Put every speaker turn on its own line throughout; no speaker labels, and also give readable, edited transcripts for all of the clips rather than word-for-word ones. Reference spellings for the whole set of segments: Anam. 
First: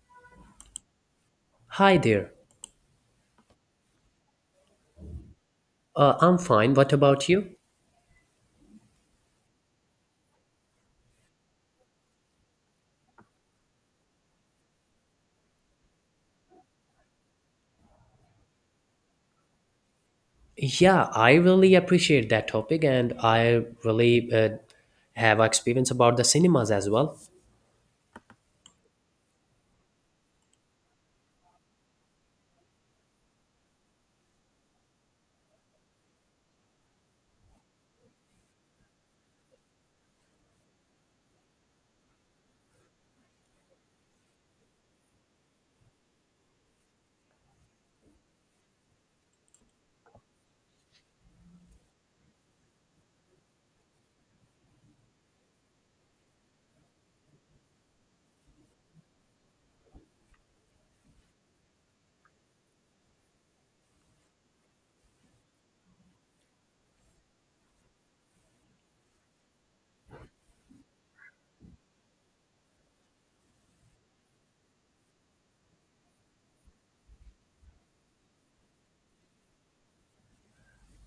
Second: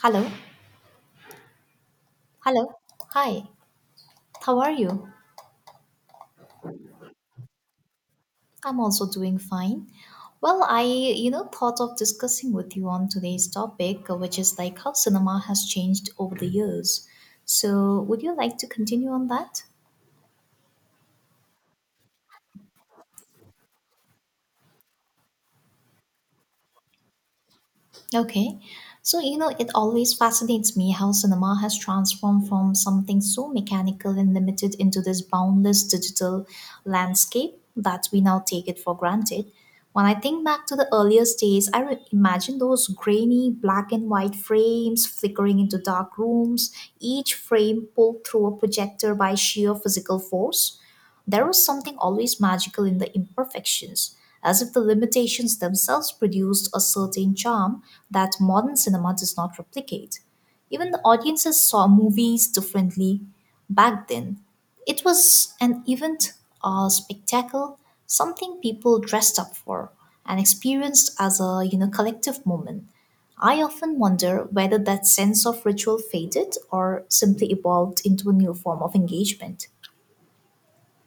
Hello.
Hi there.
Hello. Hi. How are you?
I'm fine. What about you?
I'm also doing fine. Well, I thought of discussing with you on today's topic, which is like how cinema has changed over the years. So, would you like to continue on that?
Yeah, I really appreciate that topic, and I really have experience about the cinemas as well.
Okay. So, it always fascinates me how cinema has transformed from something so mechanical and limited into this boundless digital landscape that we now take it for granted. When I think back to the earliest days, I imagine those grainy black and white frames flickering into dark rooms, each frame pulled through a projector by sheer physical force. There was something always magical in the imperfections, as if the limitations themselves produced a certain charm that modern cinema does not replicate. Even the audiences saw movies differently back then. It was an event, a spectacle, something people dressed up for and experienced as a collective moment. I often wonder whether that sense of ritual faded or simply evolved into a new form of engagement.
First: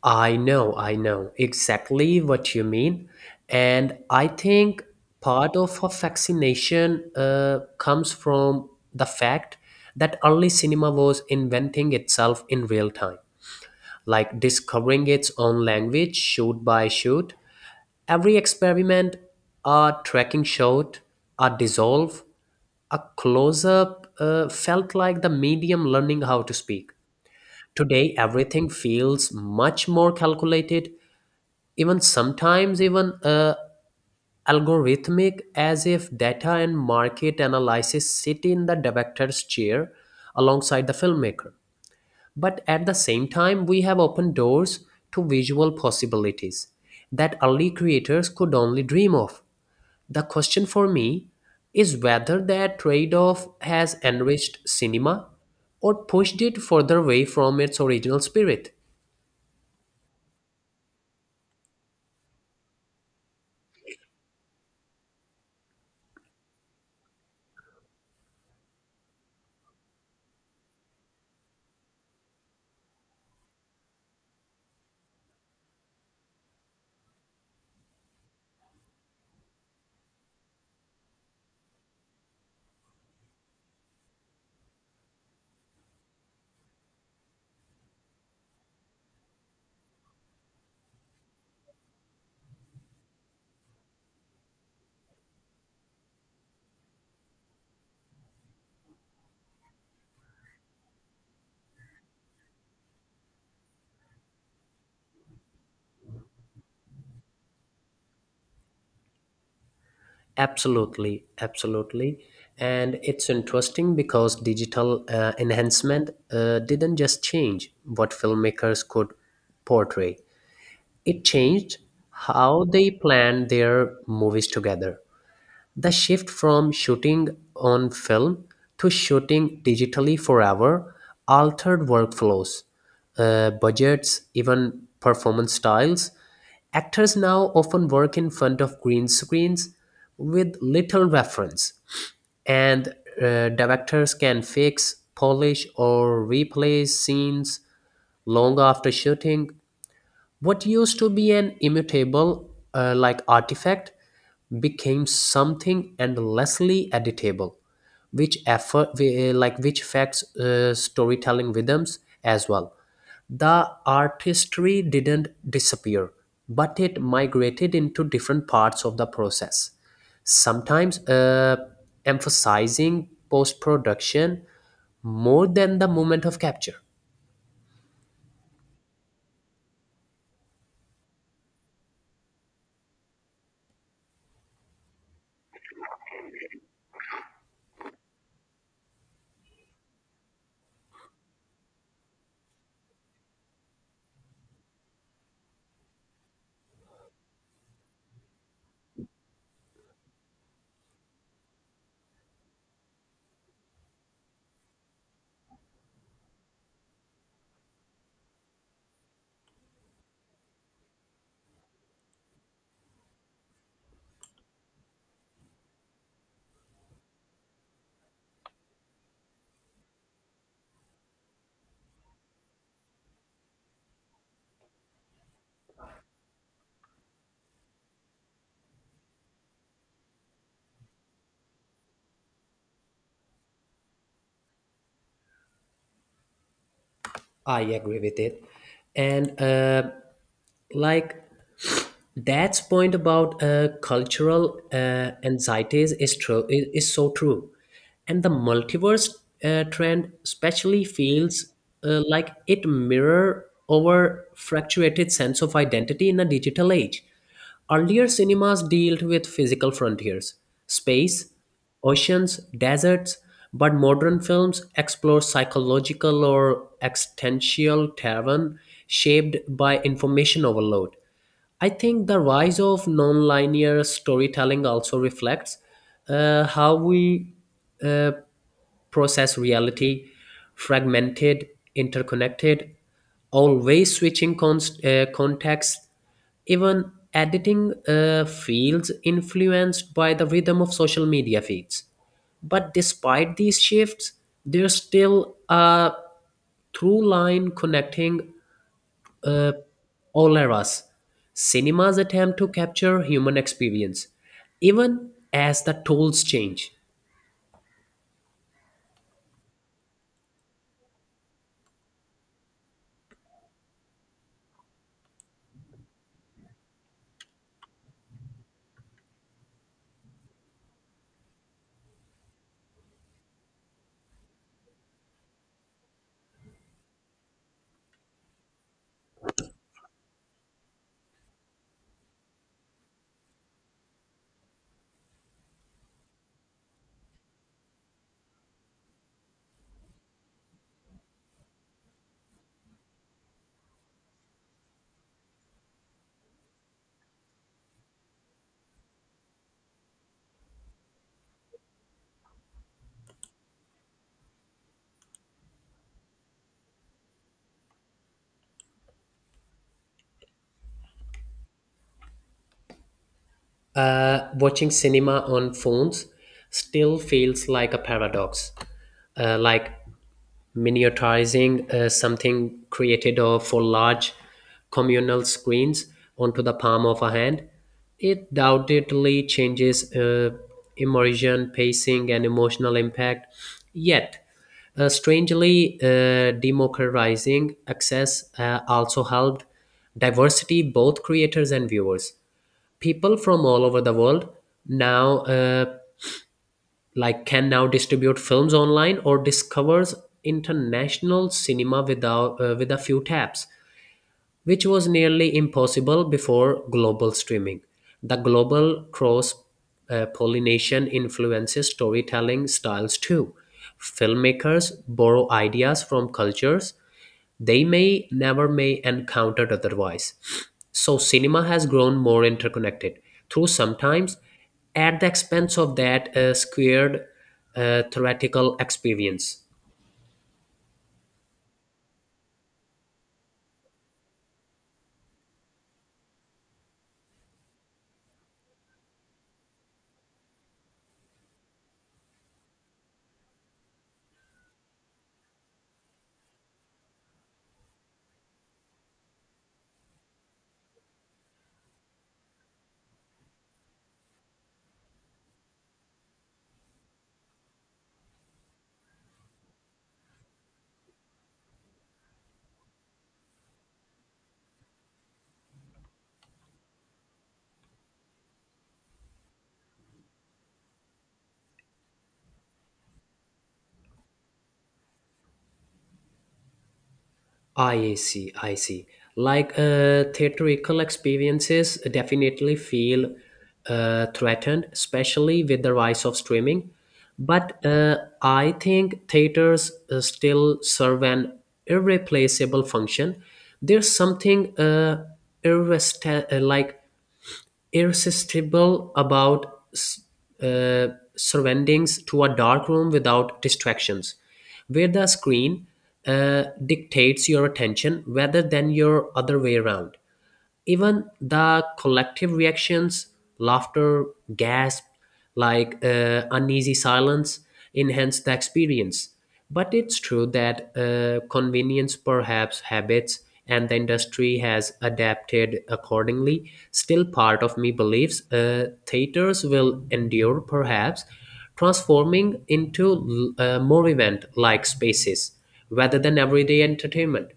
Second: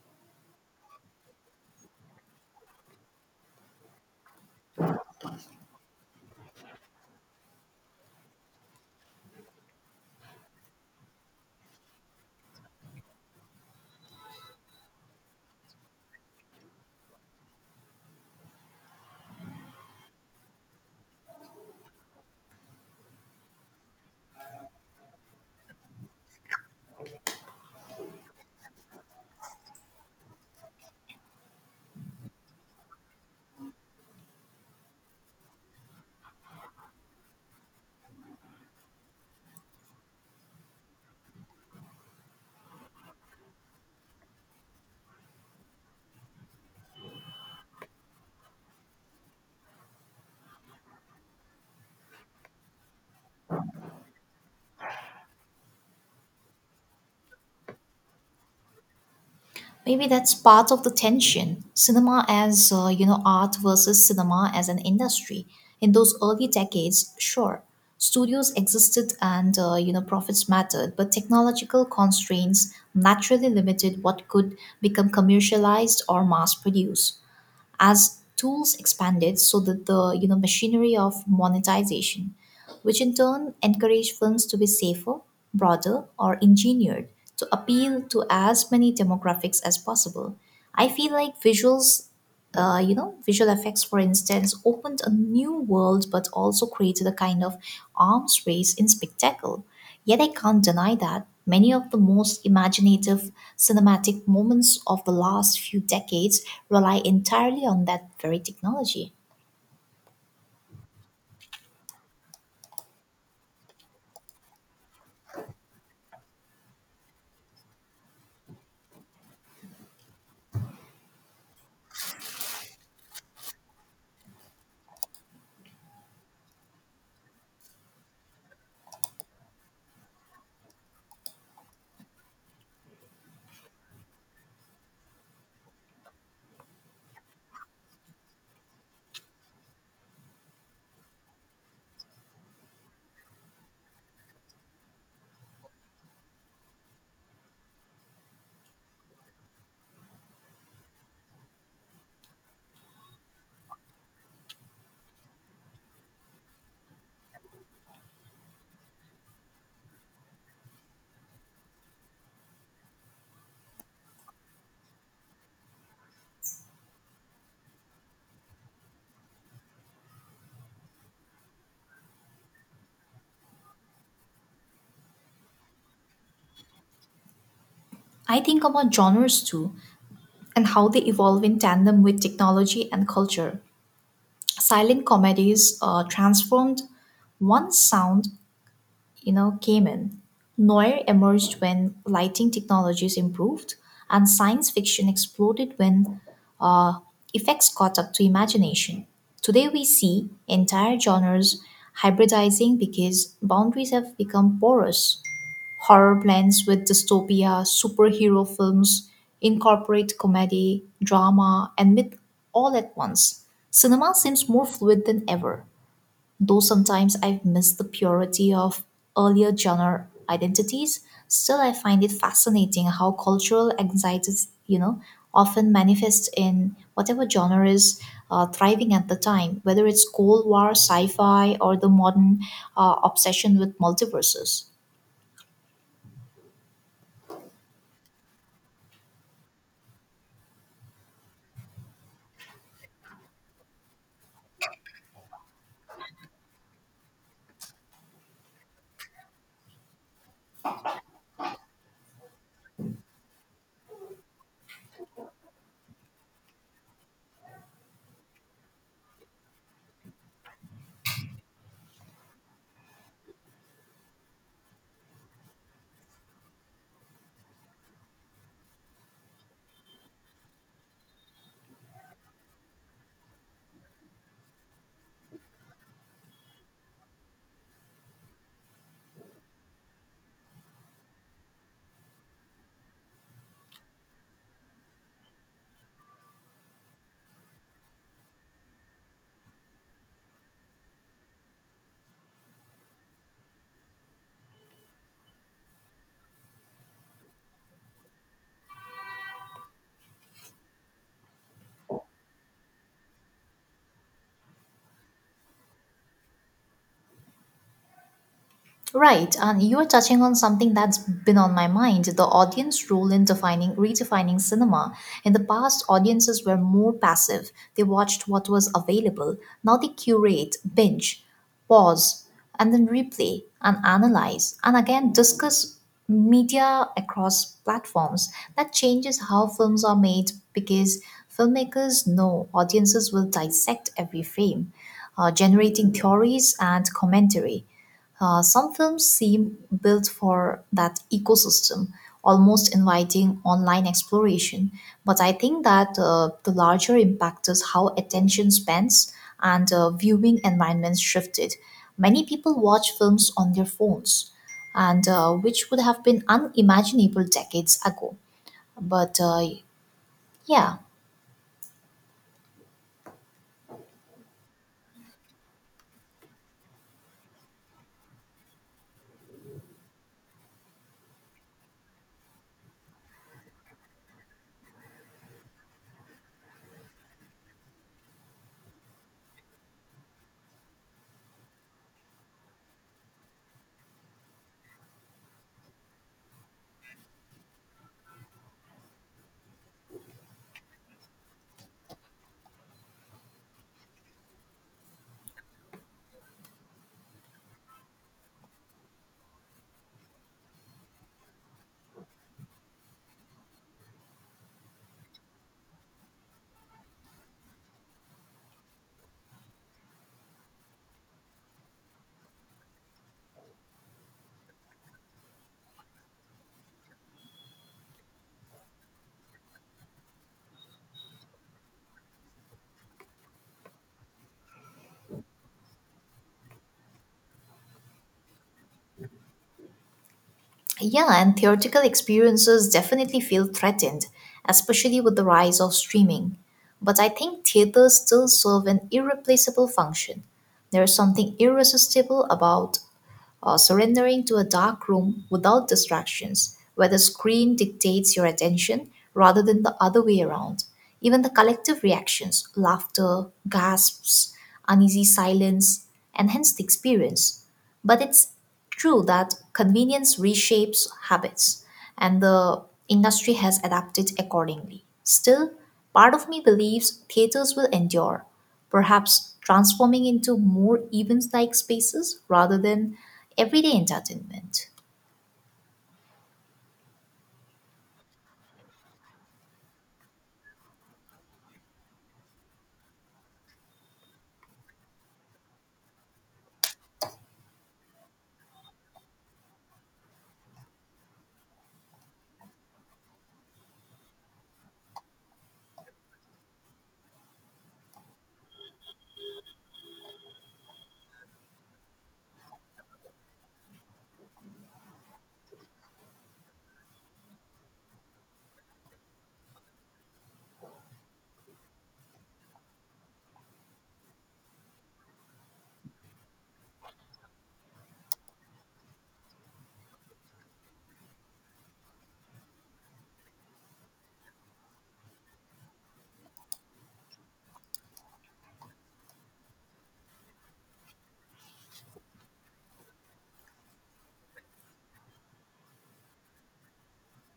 I know exactly what you mean, and I think part of a fascination comes from the fact that early cinema was inventing itself in real time, like discovering its own language, shoot by shoot. Every experiment, a tracking shot, a dissolve, a close up, felt like the medium learning how to speak. Today, everything feels much more calculated, even sometimes even algorithmic, as if data and market analysis sit in the director's chair alongside the filmmaker. But at the same time, we have opened doors to visual possibilities that early creators could only dream of. The question for me is whether that trade off has enriched cinema or pushed it further away from its original spirit.
Maybe that's part of the tension. Cinema as art versus cinema as an industry. In those early decades, sure, studios existed and profits mattered, but technological constraints naturally limited what could become commercialized or mass produced as tools expanded, so that the machinery of monetization, which in turn encouraged films to be safer, broader, or engineered to appeal to as many demographics as possible. I feel like visuals you know visual effects, for instance, opened a new world, but also created a kind of arms race in spectacle. Yet I can't deny that many of the most imaginative cinematic moments of the last few decades rely entirely on that very technology.
Absolutely. And it's interesting because digital enhancement didn't just change what filmmakers could portray, it changed how they planned their movies together. The shift from shooting on film to shooting digitally forever altered workflows, budgets, even performance styles. Actors now often work in front of green screens with little reference, and directors can fix, polish, or replay scenes long after shooting. What used to be an immutable like artifact became something endlessly editable, which effort, we- like which affects storytelling rhythms as well. The artistry didn't disappear, but it migrated into different parts of the process, sometimes emphasizing post production more than the moment of capture.
I think about genres too, and how they evolve in tandem with technology and culture. Silent comedies transformed once sound, came in. Noir emerged when lighting technologies improved, and science fiction exploded when effects caught up to imagination. Today we see entire genres hybridizing because boundaries have become porous. Horror blends with dystopia, superhero films incorporate comedy, drama, and myth all at once. Cinema seems more fluid than ever. Though sometimes I've missed the purity of earlier genre identities, still I find it fascinating how cultural anxieties, often manifest in whatever genre is thriving at the time, whether it's Cold War, sci-fi, or the modern obsession with multiverses.
I agree with it. And like that's point about cultural anxieties is so true, and the multiverse trend especially feels like it mirror our fluctuated sense of identity in a digital age. Earlier cinemas dealt with physical frontiers: space, oceans, deserts, but modern films explore psychological or existential terrain shaped by information overload. I think the rise of nonlinear storytelling also reflects how we uh, process reality: fragmented, interconnected, always switching context, even editing fields influenced by the rhythm of social media feeds. But despite these shifts, there's still a through line connecting uh, Oleras. Cinema's attempt to capture human experience, even as the tools change.
Right, and you are touching on something that's been on my mind, the audience role in defining, redefining cinema. In the past, audiences were more passive, they watched what was available. Now they curate, binge, pause, and then replay and analyze, and again discuss media across platforms. That changes how films are made, because filmmakers know audiences will dissect every frame, generating theories and commentary. Some films seem built for that ecosystem, almost inviting online exploration. But I think that the larger impact is how attention spans and viewing environments shifted. Many people watch films on their phones, and which would have been unimaginable decades ago. But yeah.
Watching cinema on phones still feels like a paradox. Uh, like Miniaturizing something created for large communal screens onto the palm of a hand. It undoubtedly changes immersion, pacing, and emotional impact. Yet, strangely, democratizing access also helped diversity, both creators and viewers. People from all over the world now can now distribute films online or discovers international cinema without with a few taps, which was nearly impossible before global streaming. The global cross pollination influences storytelling styles too. Filmmakers borrow ideas from cultures they may never may encounter otherwise. So cinema has grown more interconnected through, sometimes at the expense of that squared theoretical experience.
Yeah, and theatrical experiences definitely feel threatened, especially with the rise of streaming. But I think theaters still serve an irreplaceable function. There is something irresistible about surrendering to a dark room without distractions, where the screen dictates your attention rather than the other way around. Even the collective reactions, laughter, gasps, uneasy silence, enhance the experience. But it's true that convenience reshapes habits and the industry has adapted accordingly. Still, part of me believes theaters will endure, perhaps transforming into more event like spaces rather than everyday entertainment.
I see. Theatrical experiences definitely feel threatened, especially with the rise of streaming. But I think theaters still serve an irreplaceable function. There's something irrest- uh, like irresistible about uh, surroundings to a dark room without distractions, where the screen dictates your attention rather than your other way around. Even the collective reactions, laughter, gasp, uneasy silence enhance the experience. But it's true that convenience perhaps habits, and the industry has adapted accordingly. Still, part of me believes theaters will endure, perhaps transforming into more event like spaces rather than everyday entertainment.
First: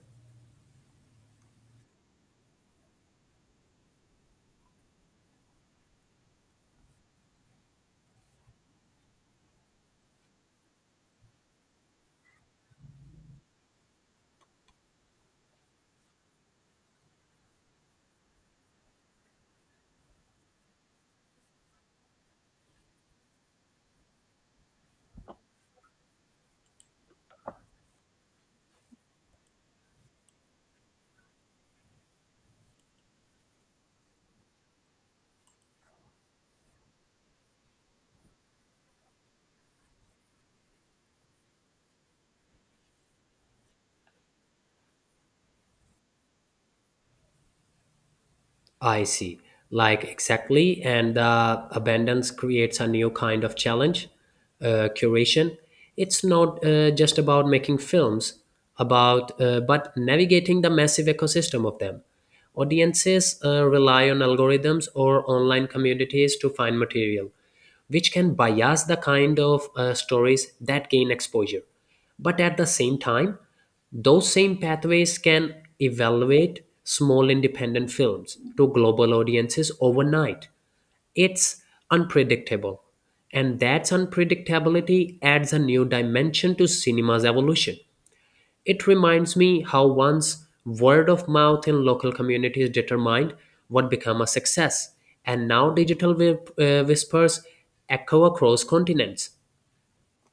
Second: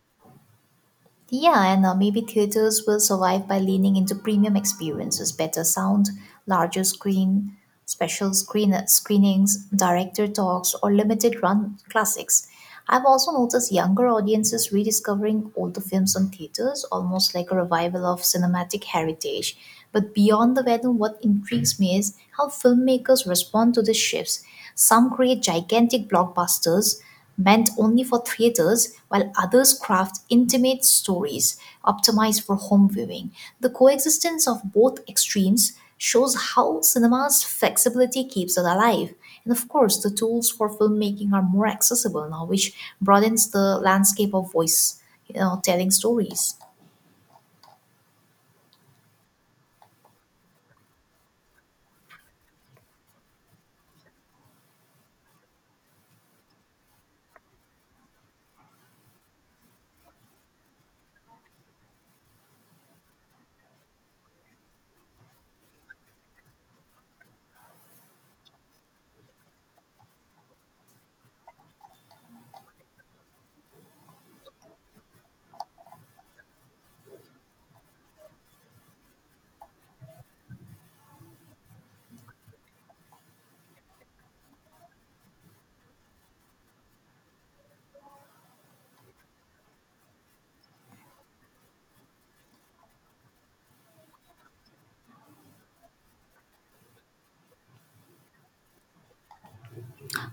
Yeah, and maybe theaters will survive by leaning into premium experiences, better sound, larger screen, special screenings, director talks, or limited run classics. I've also noticed younger audiences rediscovering older films on theaters, almost like a revival of cinematic heritage. But beyond the venue, what intrigues me is how filmmakers respond to these shifts. Some create gigantic blockbusters, meant only for theaters, while others craft intimate stories optimized for home viewing. The coexistence of both extremes shows how cinema's flexibility keeps it alive. And of course, the tools for filmmaking are more accessible now, which broadens the landscape of voice, telling stories.
I see. Exactly, and the abundance creates a new kind of challenge, curation. It's not just about making films, about but navigating the massive ecosystem of them. Audiences rely on algorithms or online communities to find material, which can bias the kind of stories that gain exposure. But at the same time, those same pathways can evaluate small independent films to global audiences overnight. It's unpredictable. And that unpredictability adds a new dimension to cinema's evolution. It reminds me how once word of mouth in local communities determined what became a success, and now digital whispers echo across continents.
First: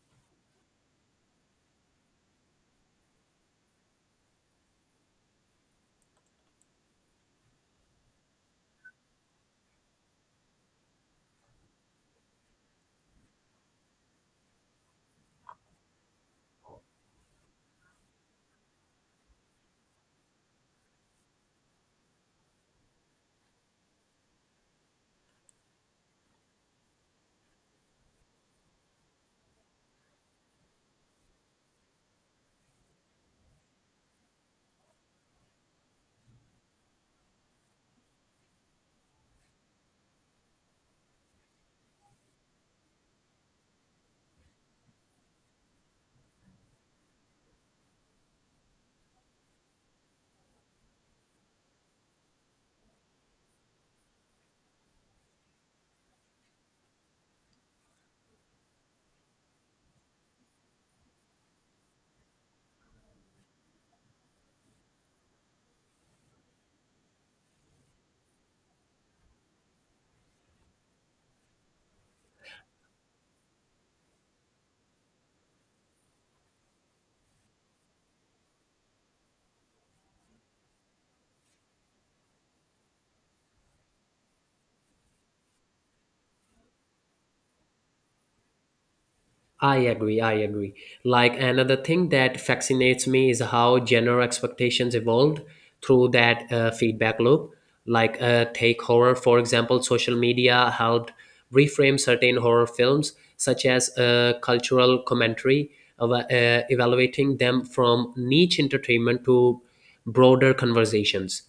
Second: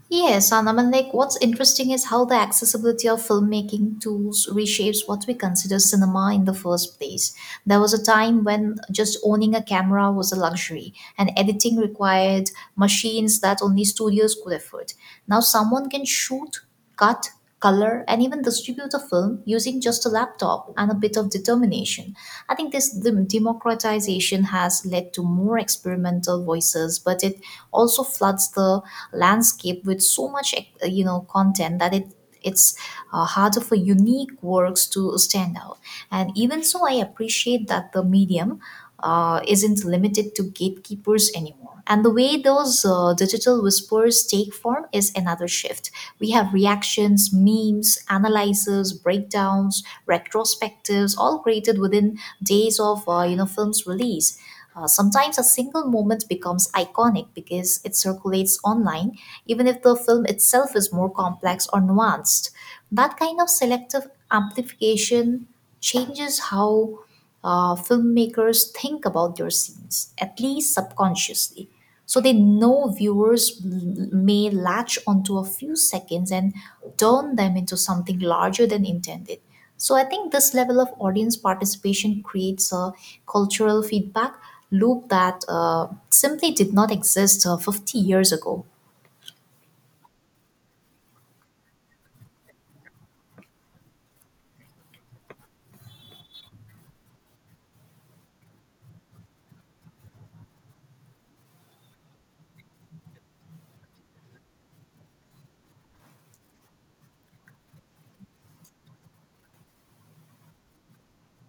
Yes, Anam, and like what's interesting is how the accessibility of filmmaking tools reshapes what we consider cinema in the first place. There was a time when just owning a camera was a luxury, and editing required machines that only studios could afford. Now, someone can shoot, cut, color, and even distribute a film using just a laptop and a bit of determination. I think this democratization has led to more experimental voices, but it also floods the landscape with so much, content that it's harder for unique works to stand out. And even so, I appreciate that the medium isn't limited to gatekeepers anymore. And the way those digital whispers take form is another shift. We have reactions, memes, analyses, breakdowns, retrospectives, all created within days of film's release. Sometimes a single moment becomes iconic because it circulates online, even if the film itself is more complex or nuanced. That kind of selective amplification changes how filmmakers think about their scenes, at least subconsciously. So they know viewers may latch onto a few seconds and turn them into something larger than intended. So I think this level of audience participation creates a cultural feedback loop that simply did not exist 50 years ago.
I agree. Like another thing that fascinates me is how genre expectations evolved through that feedback loop. Like, take horror, for example, social media helped reframe certain horror films, such as cultural commentary, of, evaluating them from niche entertainment to broader conversations.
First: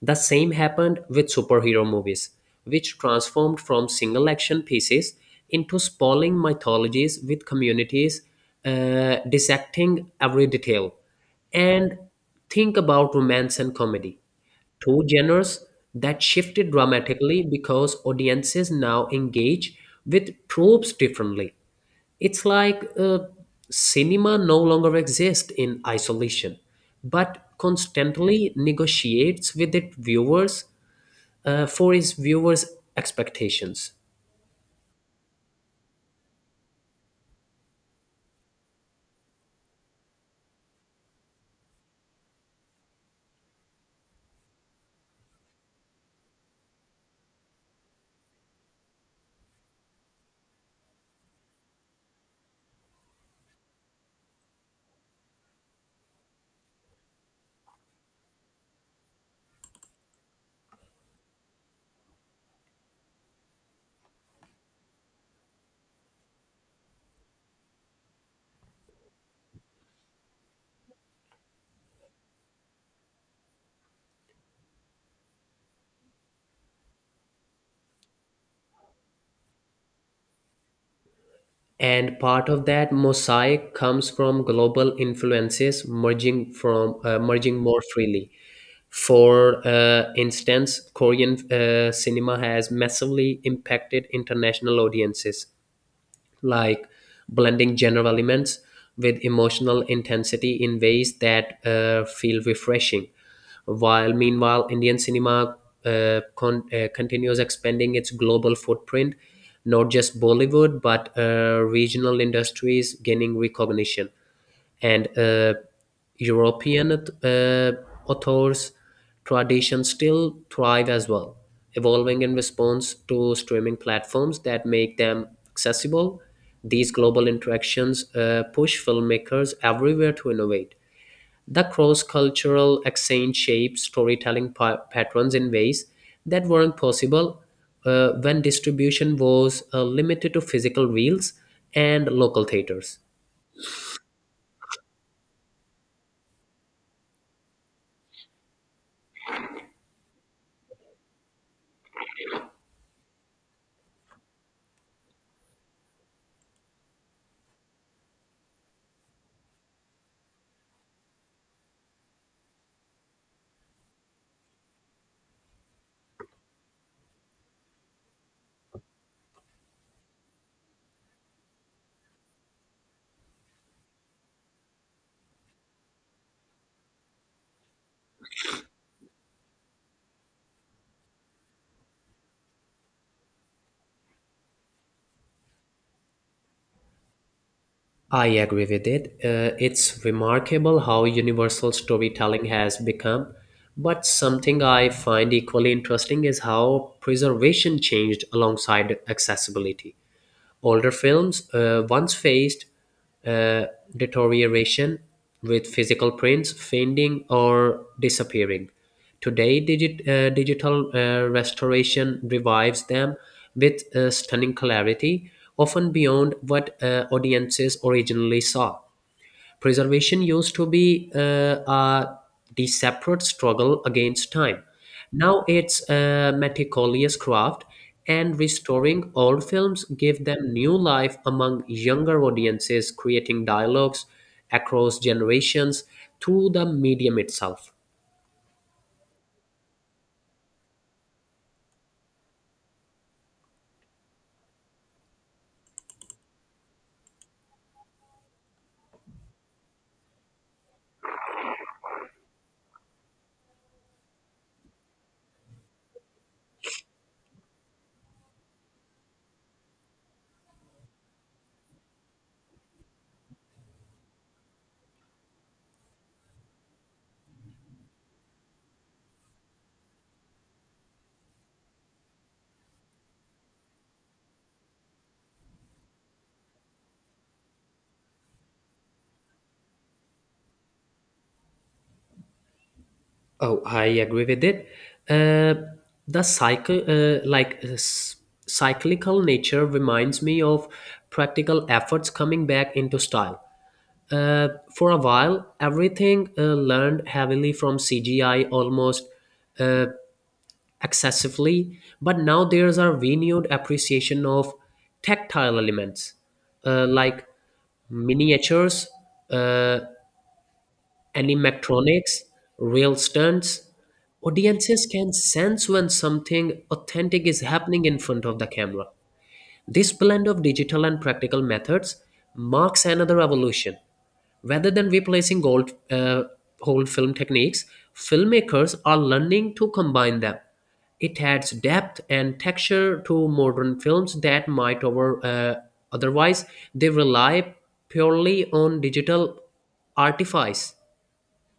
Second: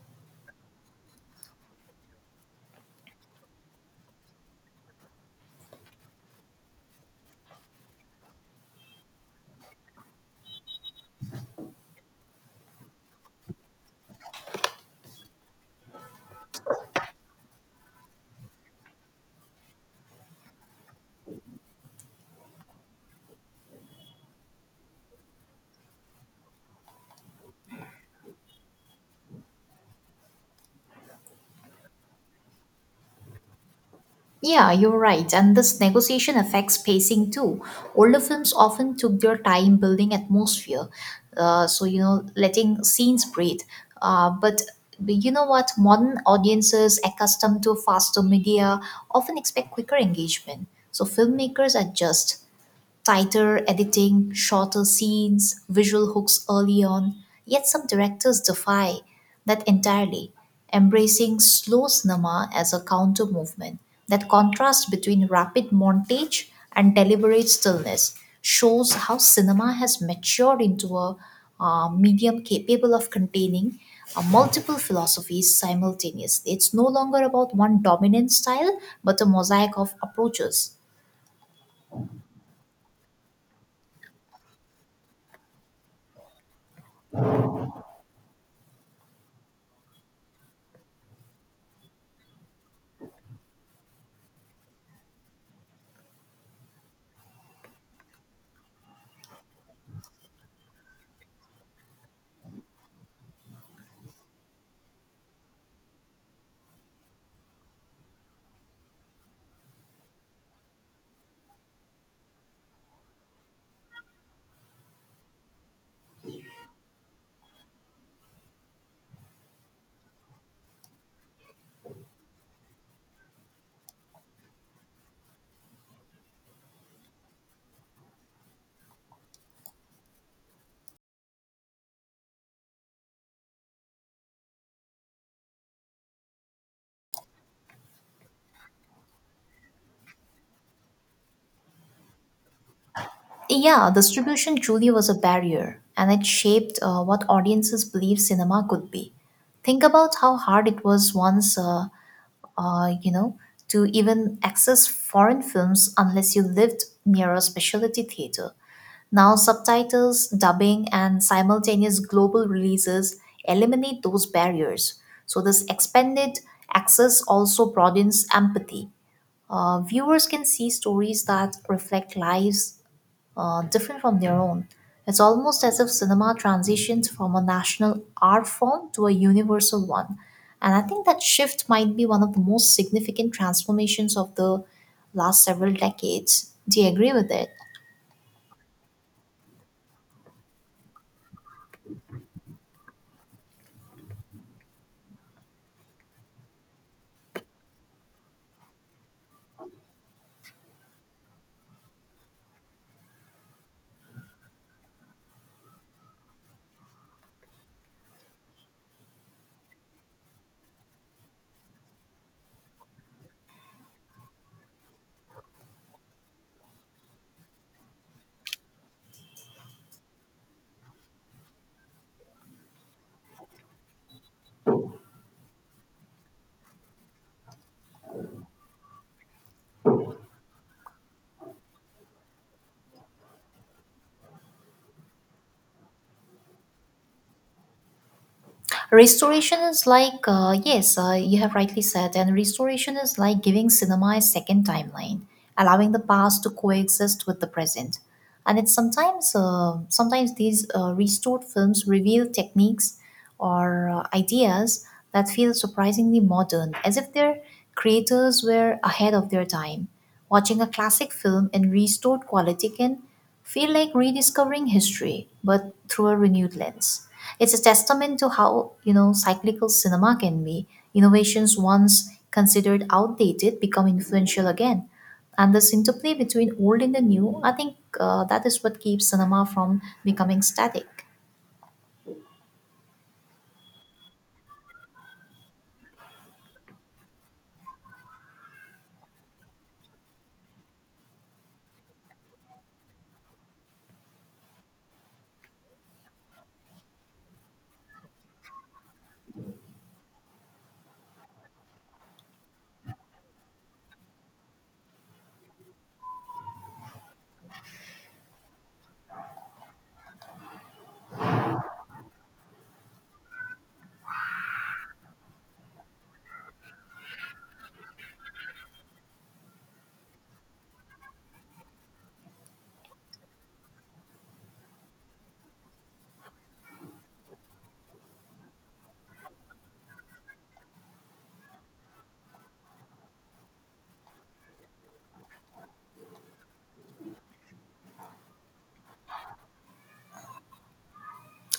The same happened with superhero movies, which transformed from single action pieces into sprawling mythologies with communities dissecting every detail. And think about romance and comedy, two genres that shifted dramatically because audiences now engage with tropes differently. It's like cinema no longer exists in isolation, but constantly negotiates with its viewers for its viewers' expectations.
Yeah, you're right. And this negotiation affects pacing too. Older films often took their time building atmosphere, letting scenes breathe. Uh, but but you know what? Modern audiences accustomed to faster media often expect quicker engagement. So filmmakers adjust tighter editing, shorter scenes, visual hooks early on, yet some directors defy that entirely, embracing slow cinema as a counter movement. That contrast between rapid montage and deliberate stillness shows how cinema has matured into a medium capable of containing multiple philosophies simultaneously. It's no longer about one dominant style, but a mosaic of approaches.
And part of that mosaic comes from global influences merging more freely. For instance, Korean cinema has massively impacted international audiences, like blending general elements with emotional intensity in ways that feel refreshing. While meanwhile, Indian cinema continues expanding its global footprint, not just Bollywood, but regional industries gaining recognition, and European authors' traditions still thrive as well, evolving in response to streaming platforms that make them accessible. These global interactions push filmmakers everywhere to innovate. The cross cultural exchange shapes storytelling patterns in ways that weren't possible when distribution was limited to physical reels and local theaters.
Yeah, distribution truly was a barrier, and it shaped what audiences believed cinema could be. Think about how hard it was once, uh, you know, to even access foreign films unless you lived near a specialty theater. Now, subtitles, dubbing, and simultaneous global releases eliminate those barriers. So, this expanded access also broadens empathy. Viewers can see stories that reflect lives different from their own. It's almost as if cinema transitions from a national art form to a universal one. And I think that shift might be one of the most significant transformations of the last several decades. Do you agree with it?
I agree with it. It's remarkable how universal storytelling has become. But something I find equally interesting is how preservation changed alongside accessibility. Older films once faced uh, deterioration with physical prints fading or disappearing. Today, digital restoration revives them with stunning clarity, often beyond what audiences originally saw. Preservation used to be uh, the separate struggle against time. Now it's a meticulous craft, and restoring old films give them new life among younger audiences, creating dialogues across generations through the medium itself.
Restoration is like, yes, you have rightly said, and restoration is like giving cinema a second timeline, allowing the past to coexist with the present. And it's sometimes these restored films reveal techniques or ideas that feel surprisingly modern, as if their creators were ahead of their time. Watching a classic film in restored quality can feel like rediscovering history, but through a renewed lens. It's a testament to how, cyclical cinema can be. Innovations once considered outdated become influential again. And this interplay between old and the new, I think that is what keeps cinema from becoming static.
Oh, I agree with it. Uh, the cycle, cyclical nature, reminds me of practical efforts coming back into style. Uh, for a while, everything learned heavily from CGI, almost excessively, but now there's a renewed appreciation of tactile elements, like miniatures, uh, animatronics, real stunts. Audiences can sense when something authentic is happening in front of the camera. This blend of digital and practical methods marks another evolution. Rather than replacing old film techniques, filmmakers are learning to combine them. It adds depth and texture to modern films that might otherwise they rely purely on digital artifice.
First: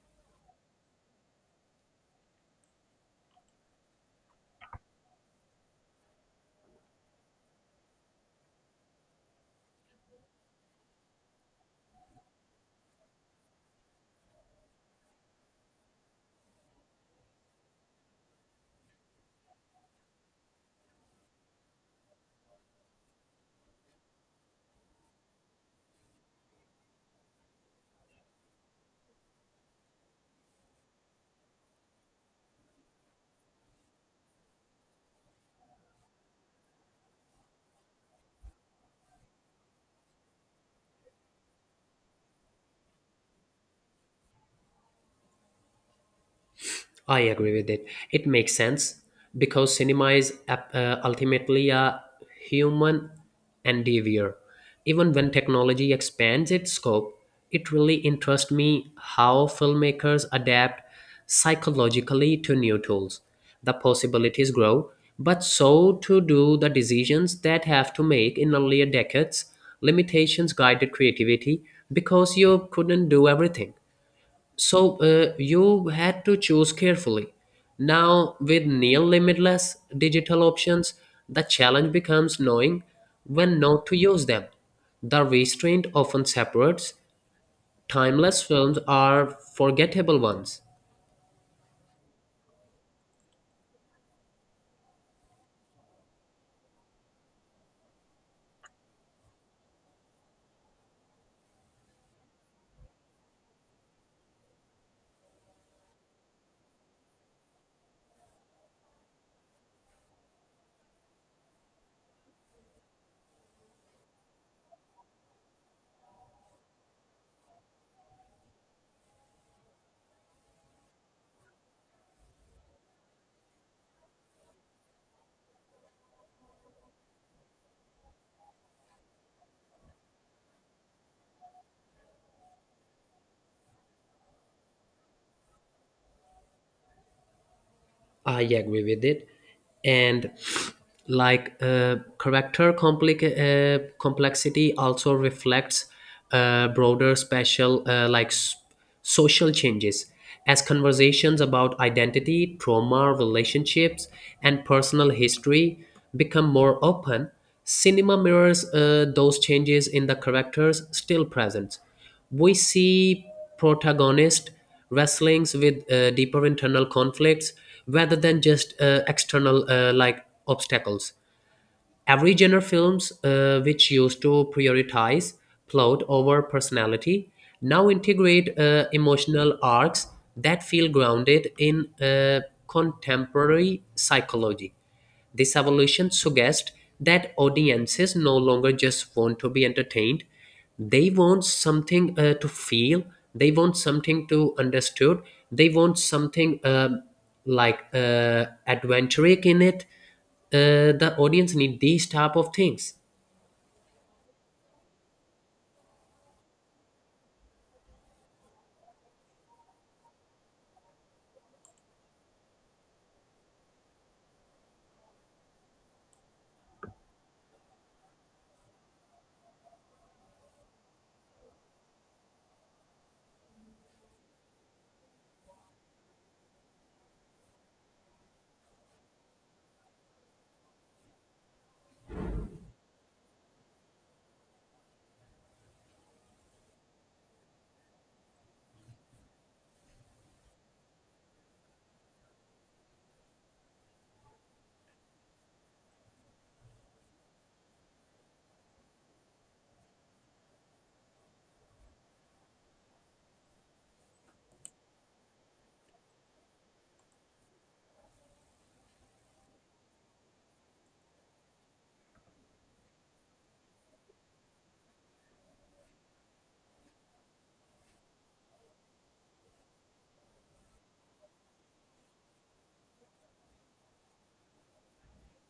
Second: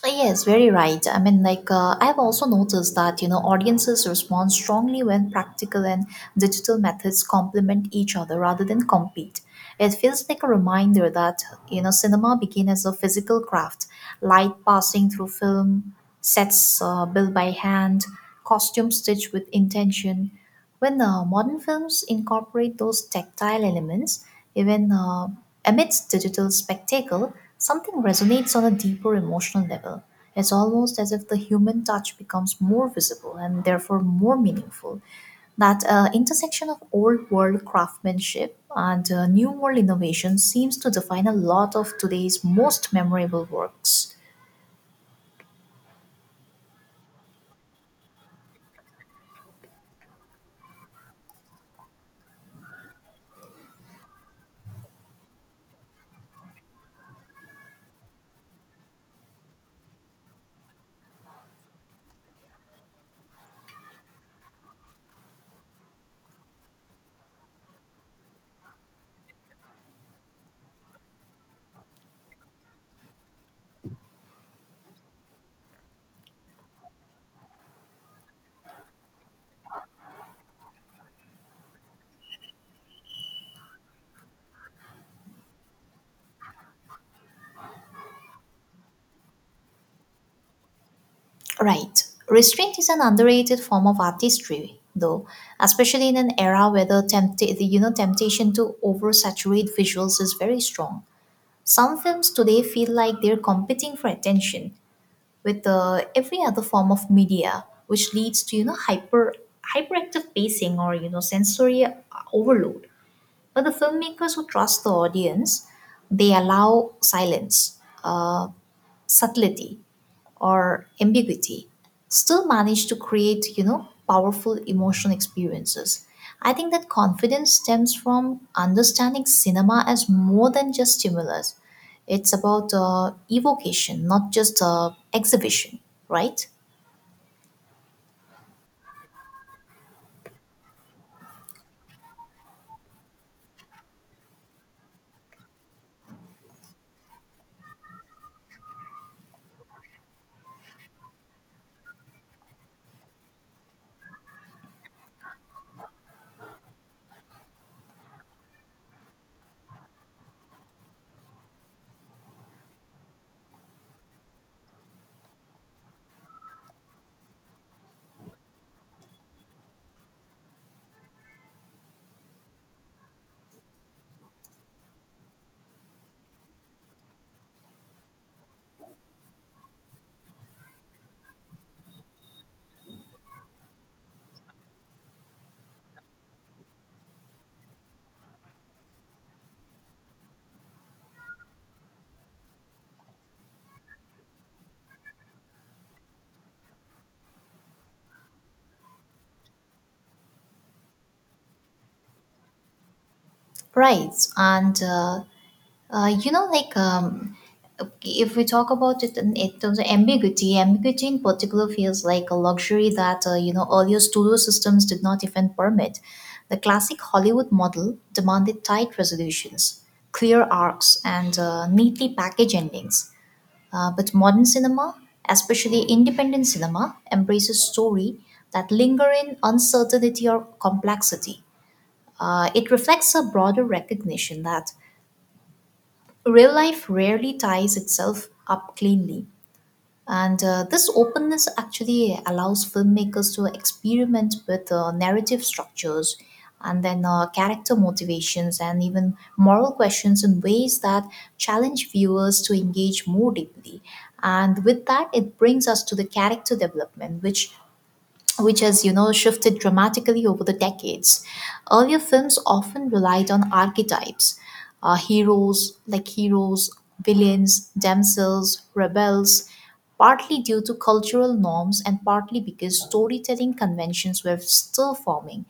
Yes, very right. I mean, like, I've also noticed that, audiences respond strongly when practical and digital methods complement each other rather than compete. It feels like a reminder that, cinema began as a physical craft, light passing through film, sets built by hand, costumes stitched with intention. When modern films incorporate those tactile elements, even amidst digital spectacle, something resonates on a deeper emotional level. It's almost as if the human touch becomes more visible and therefore more meaningful. That intersection of old world craftsmanship and new world innovation seems to define a lot of today's most memorable works.
I agree with it. It makes sense because cinema is ultimately a human endeavor. Even when technology expands its scope, it really interests me how filmmakers adapt psychologically to new tools. The possibilities grow, but so too do the decisions that have to make in earlier decades. Limitations guided creativity because you couldn't do everything. So you had to choose carefully. Now, with near limitless digital options, the challenge becomes knowing when not to use them. The restraint often separates. Timeless films are forgettable ones.
Right. Restraint is an underrated form of artistry, though, especially in an era where the temptation to oversaturate visuals is very strong. Some films today feel like they're competing for attention with every other form of media, which leads to hyperactive pacing or sensory overload. But the filmmakers who trust the audience, they allow silence, uh, subtlety, or ambiguity, still manage to create powerful emotional experiences. I think that confidence stems from understanding cinema as more than just stimulus. It's about evocation, not just exhibition. Right,
I agree with it, and character complexity also reflects broader special social changes as conversations about identity, trauma, relationships, and personal history become more open. Cinema mirrors those changes in the characters still present. We see protagonists wrestling with deeper internal conflicts rather than just external obstacles. Every genre films which used to prioritize plot over personality now integrate emotional arcs that feel grounded in contemporary psychology. This evolution suggests that audiences no longer just want to be entertained, they want something to feel, they want something to understood, they want something adventurous in it. The audience need these type of things.
right. And like, if we talk about it in terms of ambiguity in particular feels like a luxury that earlier studio systems did not even permit. The classic Hollywood model demanded tight resolutions, clear arcs, and neatly packaged endings. But modern cinema, especially independent cinema, embraces story that linger in uncertainty or complexity. It reflects a broader recognition that real life rarely ties itself up cleanly. And this openness actually allows filmmakers to experiment with narrative structures and then character motivations and even moral questions in ways that challenge viewers to engage more deeply. And with that, it brings us to the character development, which has shifted dramatically over the decades. Earlier films often relied on archetypes, heroes, villains, damsels, rebels, partly due to cultural norms and partly because storytelling conventions were still forming.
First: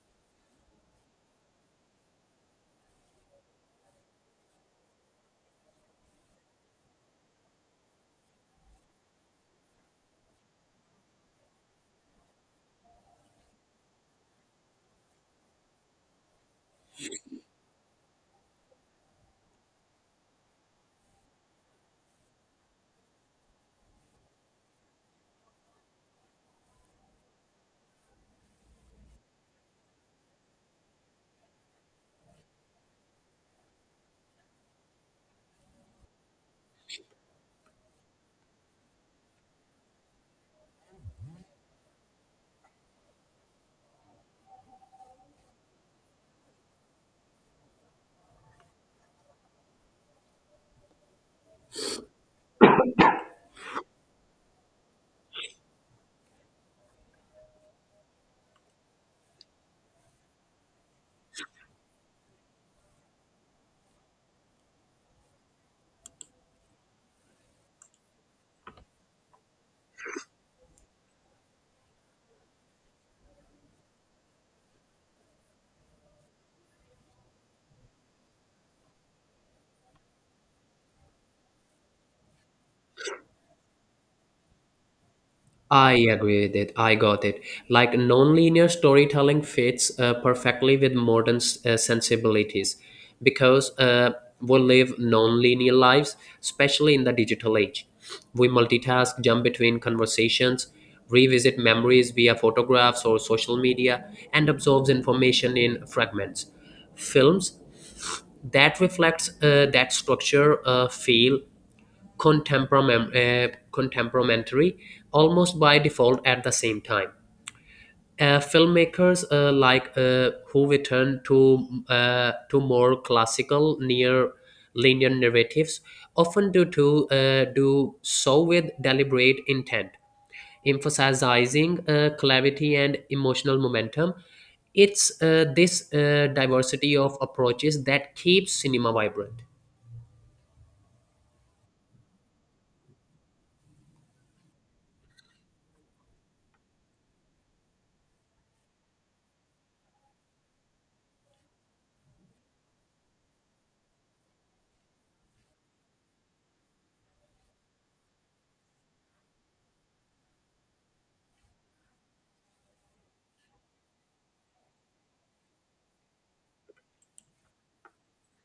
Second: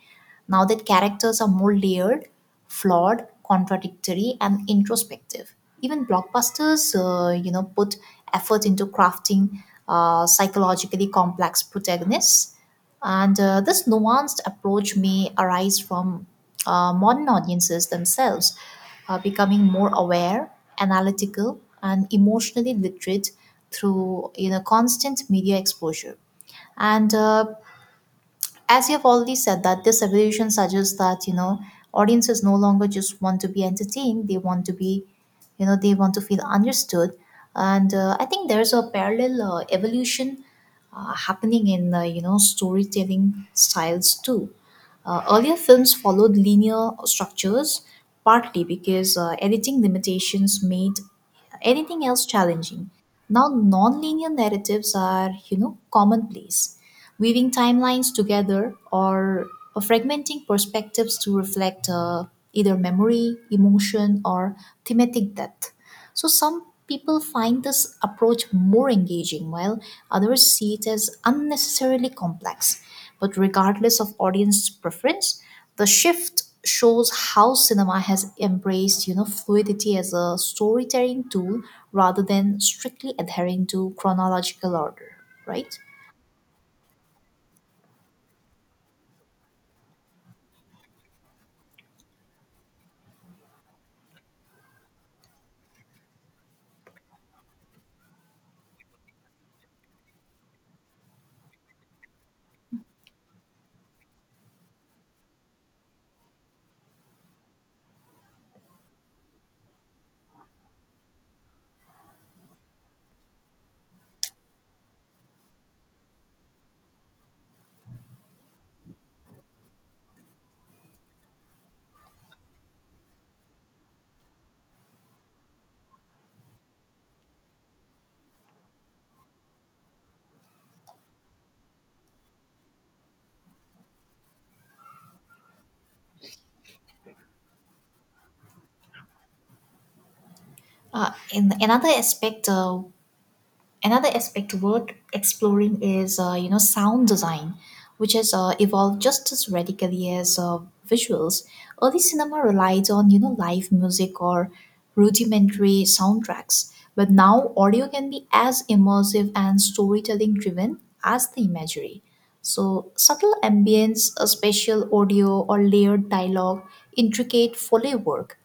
Now that characters are more layered, flawed, contradictory, and introspective, even blockbusters put effort into crafting psychologically complex protagonists. And this nuanced approach may arise from modern audiences themselves becoming more aware, analytical, and emotionally literate through constant media exposure. And as you've already said, that this evolution suggests that audiences no longer just want to be entertained, they want to be, they want to feel understood. And I think there's a parallel evolution happening in storytelling styles too. Earlier films followed linear structures partly because editing limitations made anything else challenging. Now, non-linear narratives are, commonplace, weaving timelines together or fragmenting perspectives to reflect either memory, emotion, or thematic depth. So some people find this approach more engaging, while others see it as unnecessarily complex. But regardless of audience preference, the shift shows how cinema has embraced, fluidity as a storytelling tool rather than strictly adhering to chronological order, right?
I agree with it. I got it. Like nonlinear storytelling fits perfectly with modern sensibilities because we live nonlinear lives, especially in the digital age. We multitask, jump between conversations, revisit memories via photographs or social media, and absorbs information in fragments. Films that reflects that structure feel contemporary almost by default at the same time. Filmmakers who return to more classical near linear narratives often do to do so with deliberate intent, emphasizing clarity and emotional momentum. It's this diversity of approaches that keeps cinema vibrant.
In another aspect worth exploring is sound design, which has evolved just as radically as visuals. Early cinema relied on live music or rudimentary soundtracks, but now audio can be as immersive and storytelling driven as the imagery. So subtle ambience, a spatial audio, or layered dialogue, intricate foley work,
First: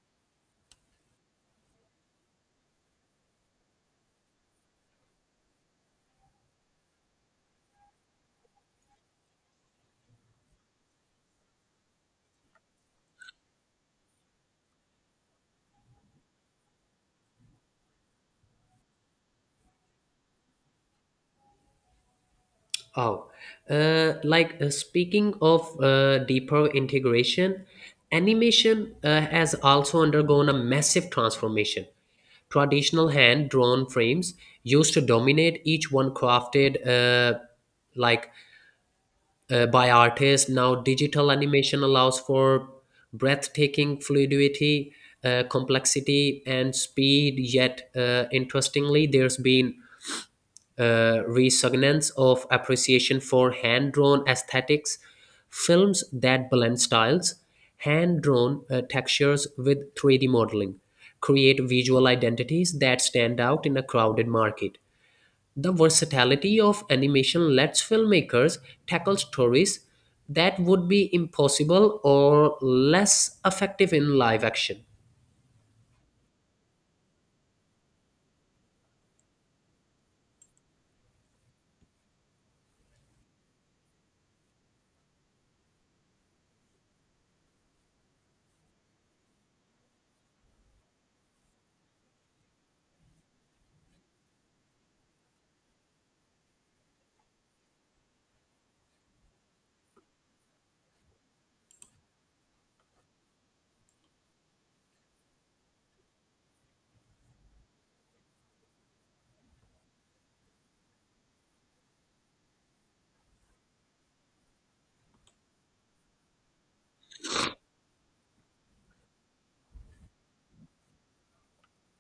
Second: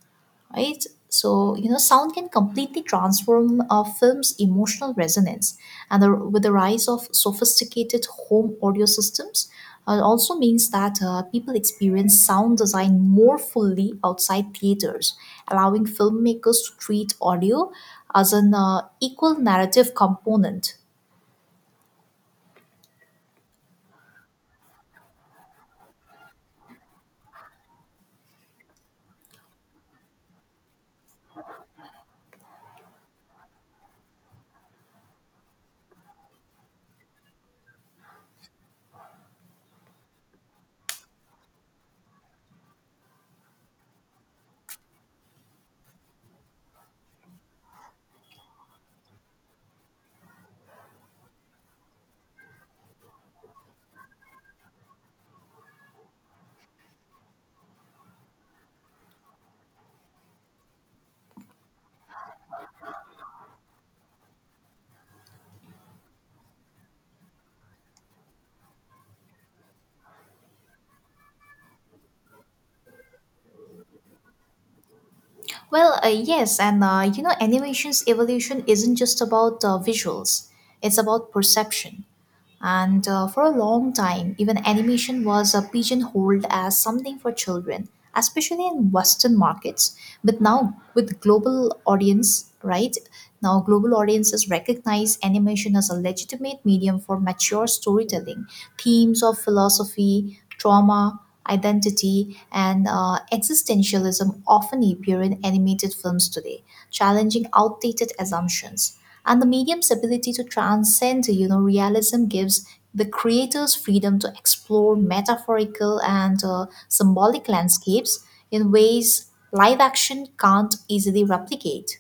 right? So sound can completely transform a film's emotional resonance, and with the rise of sophisticated home audio systems, it also means that people experience sound design more fully outside theaters, allowing filmmakers to treat audio as an equal narrative component.
Oh, speaking of deeper integration, animation has also undergone a massive transformation. Traditional hand drawn frames used to dominate, each one crafted like by artists. Now, digital animation allows for breathtaking fluidity, complexity, and speed. Yet, interestingly, there's been resurgence of appreciation for hand drawn aesthetics. Films that blend styles, hand drawn textures with 3D modeling, create visual identities that stand out in a crowded market. The versatility of animation lets filmmakers tackle stories that would be impossible or less effective in live action.
Well, yes, and animation's evolution isn't just about visuals; it's about perception. And for a long time, even animation was pigeonholed as something for children, especially in Western markets. But now, with global audience, right? Now, global audiences recognize animation as a legitimate medium for mature storytelling. Themes of philosophy, trauma, identity, and existentialism often appear in animated films today, challenging outdated assumptions. And the medium's ability to transcend, realism gives the creators freedom to explore metaphorical and symbolic landscapes in ways live action can't easily replicate.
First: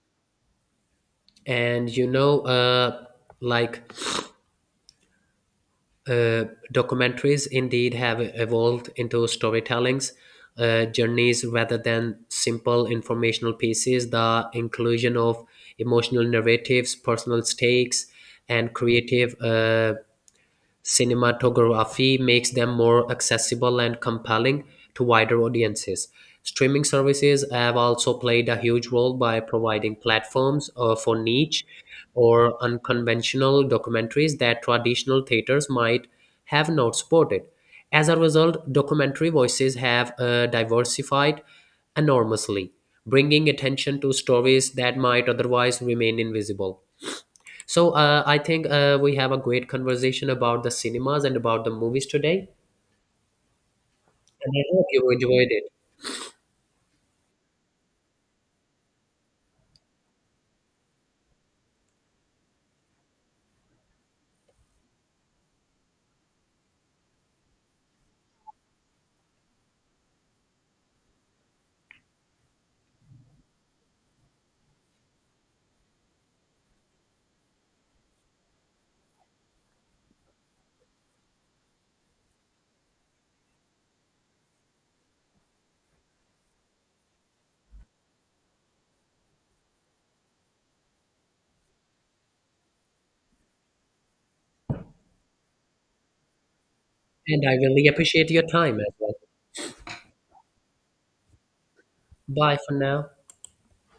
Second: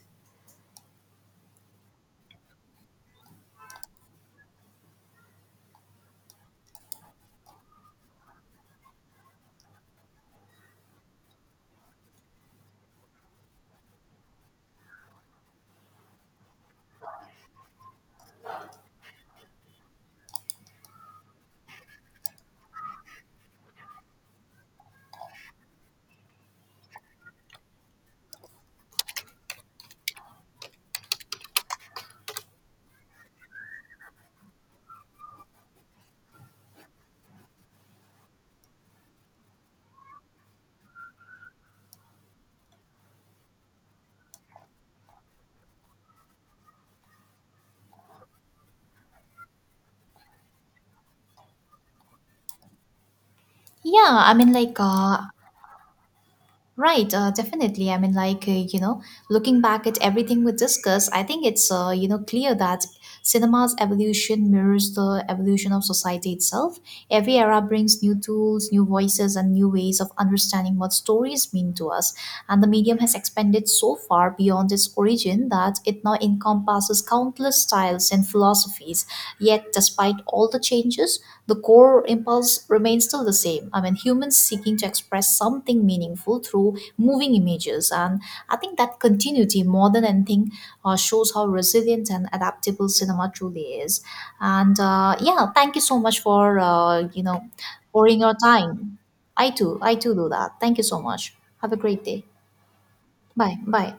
And you know, like uh, documentaries indeed have evolved into storytellings journeys rather than simple informational pieces. The inclusion of emotional narratives, personal stakes, and creative cinematography makes them more accessible and compelling to wider audiences. Streaming services have also played a huge role by providing platforms for niche or unconventional documentaries that traditional theaters might have not supported. As a result, documentary voices have diversified enormously, bringing attention to stories that might otherwise remain invisible. So I think we have a great conversation about the cinemas and about the movies today,
Yeah, I mean,
and I hope you enjoyed it.
right, definitely. I mean, like, looking back at everything we discussed, I think it's, clear that cinema's evolution mirrors the evolution of society itself. Every era brings new tools, new voices, and new ways of understanding what stories mean to us. And the medium has expanded so far beyond its origin that it now encompasses countless styles and philosophies. Yet, despite all the changes, the core impulse remains still the same. I mean, humans seeking to express something meaningful through moving images. And I think that continuity, more than anything, shows how resilient and adaptable cinema truly is. And yeah, thank you so much for,
And I really
pouring
appreciate
your
your time as
time.
well.
I too do that. Thank you so much. Have a great day.
Bye for now.
Bye. Bye.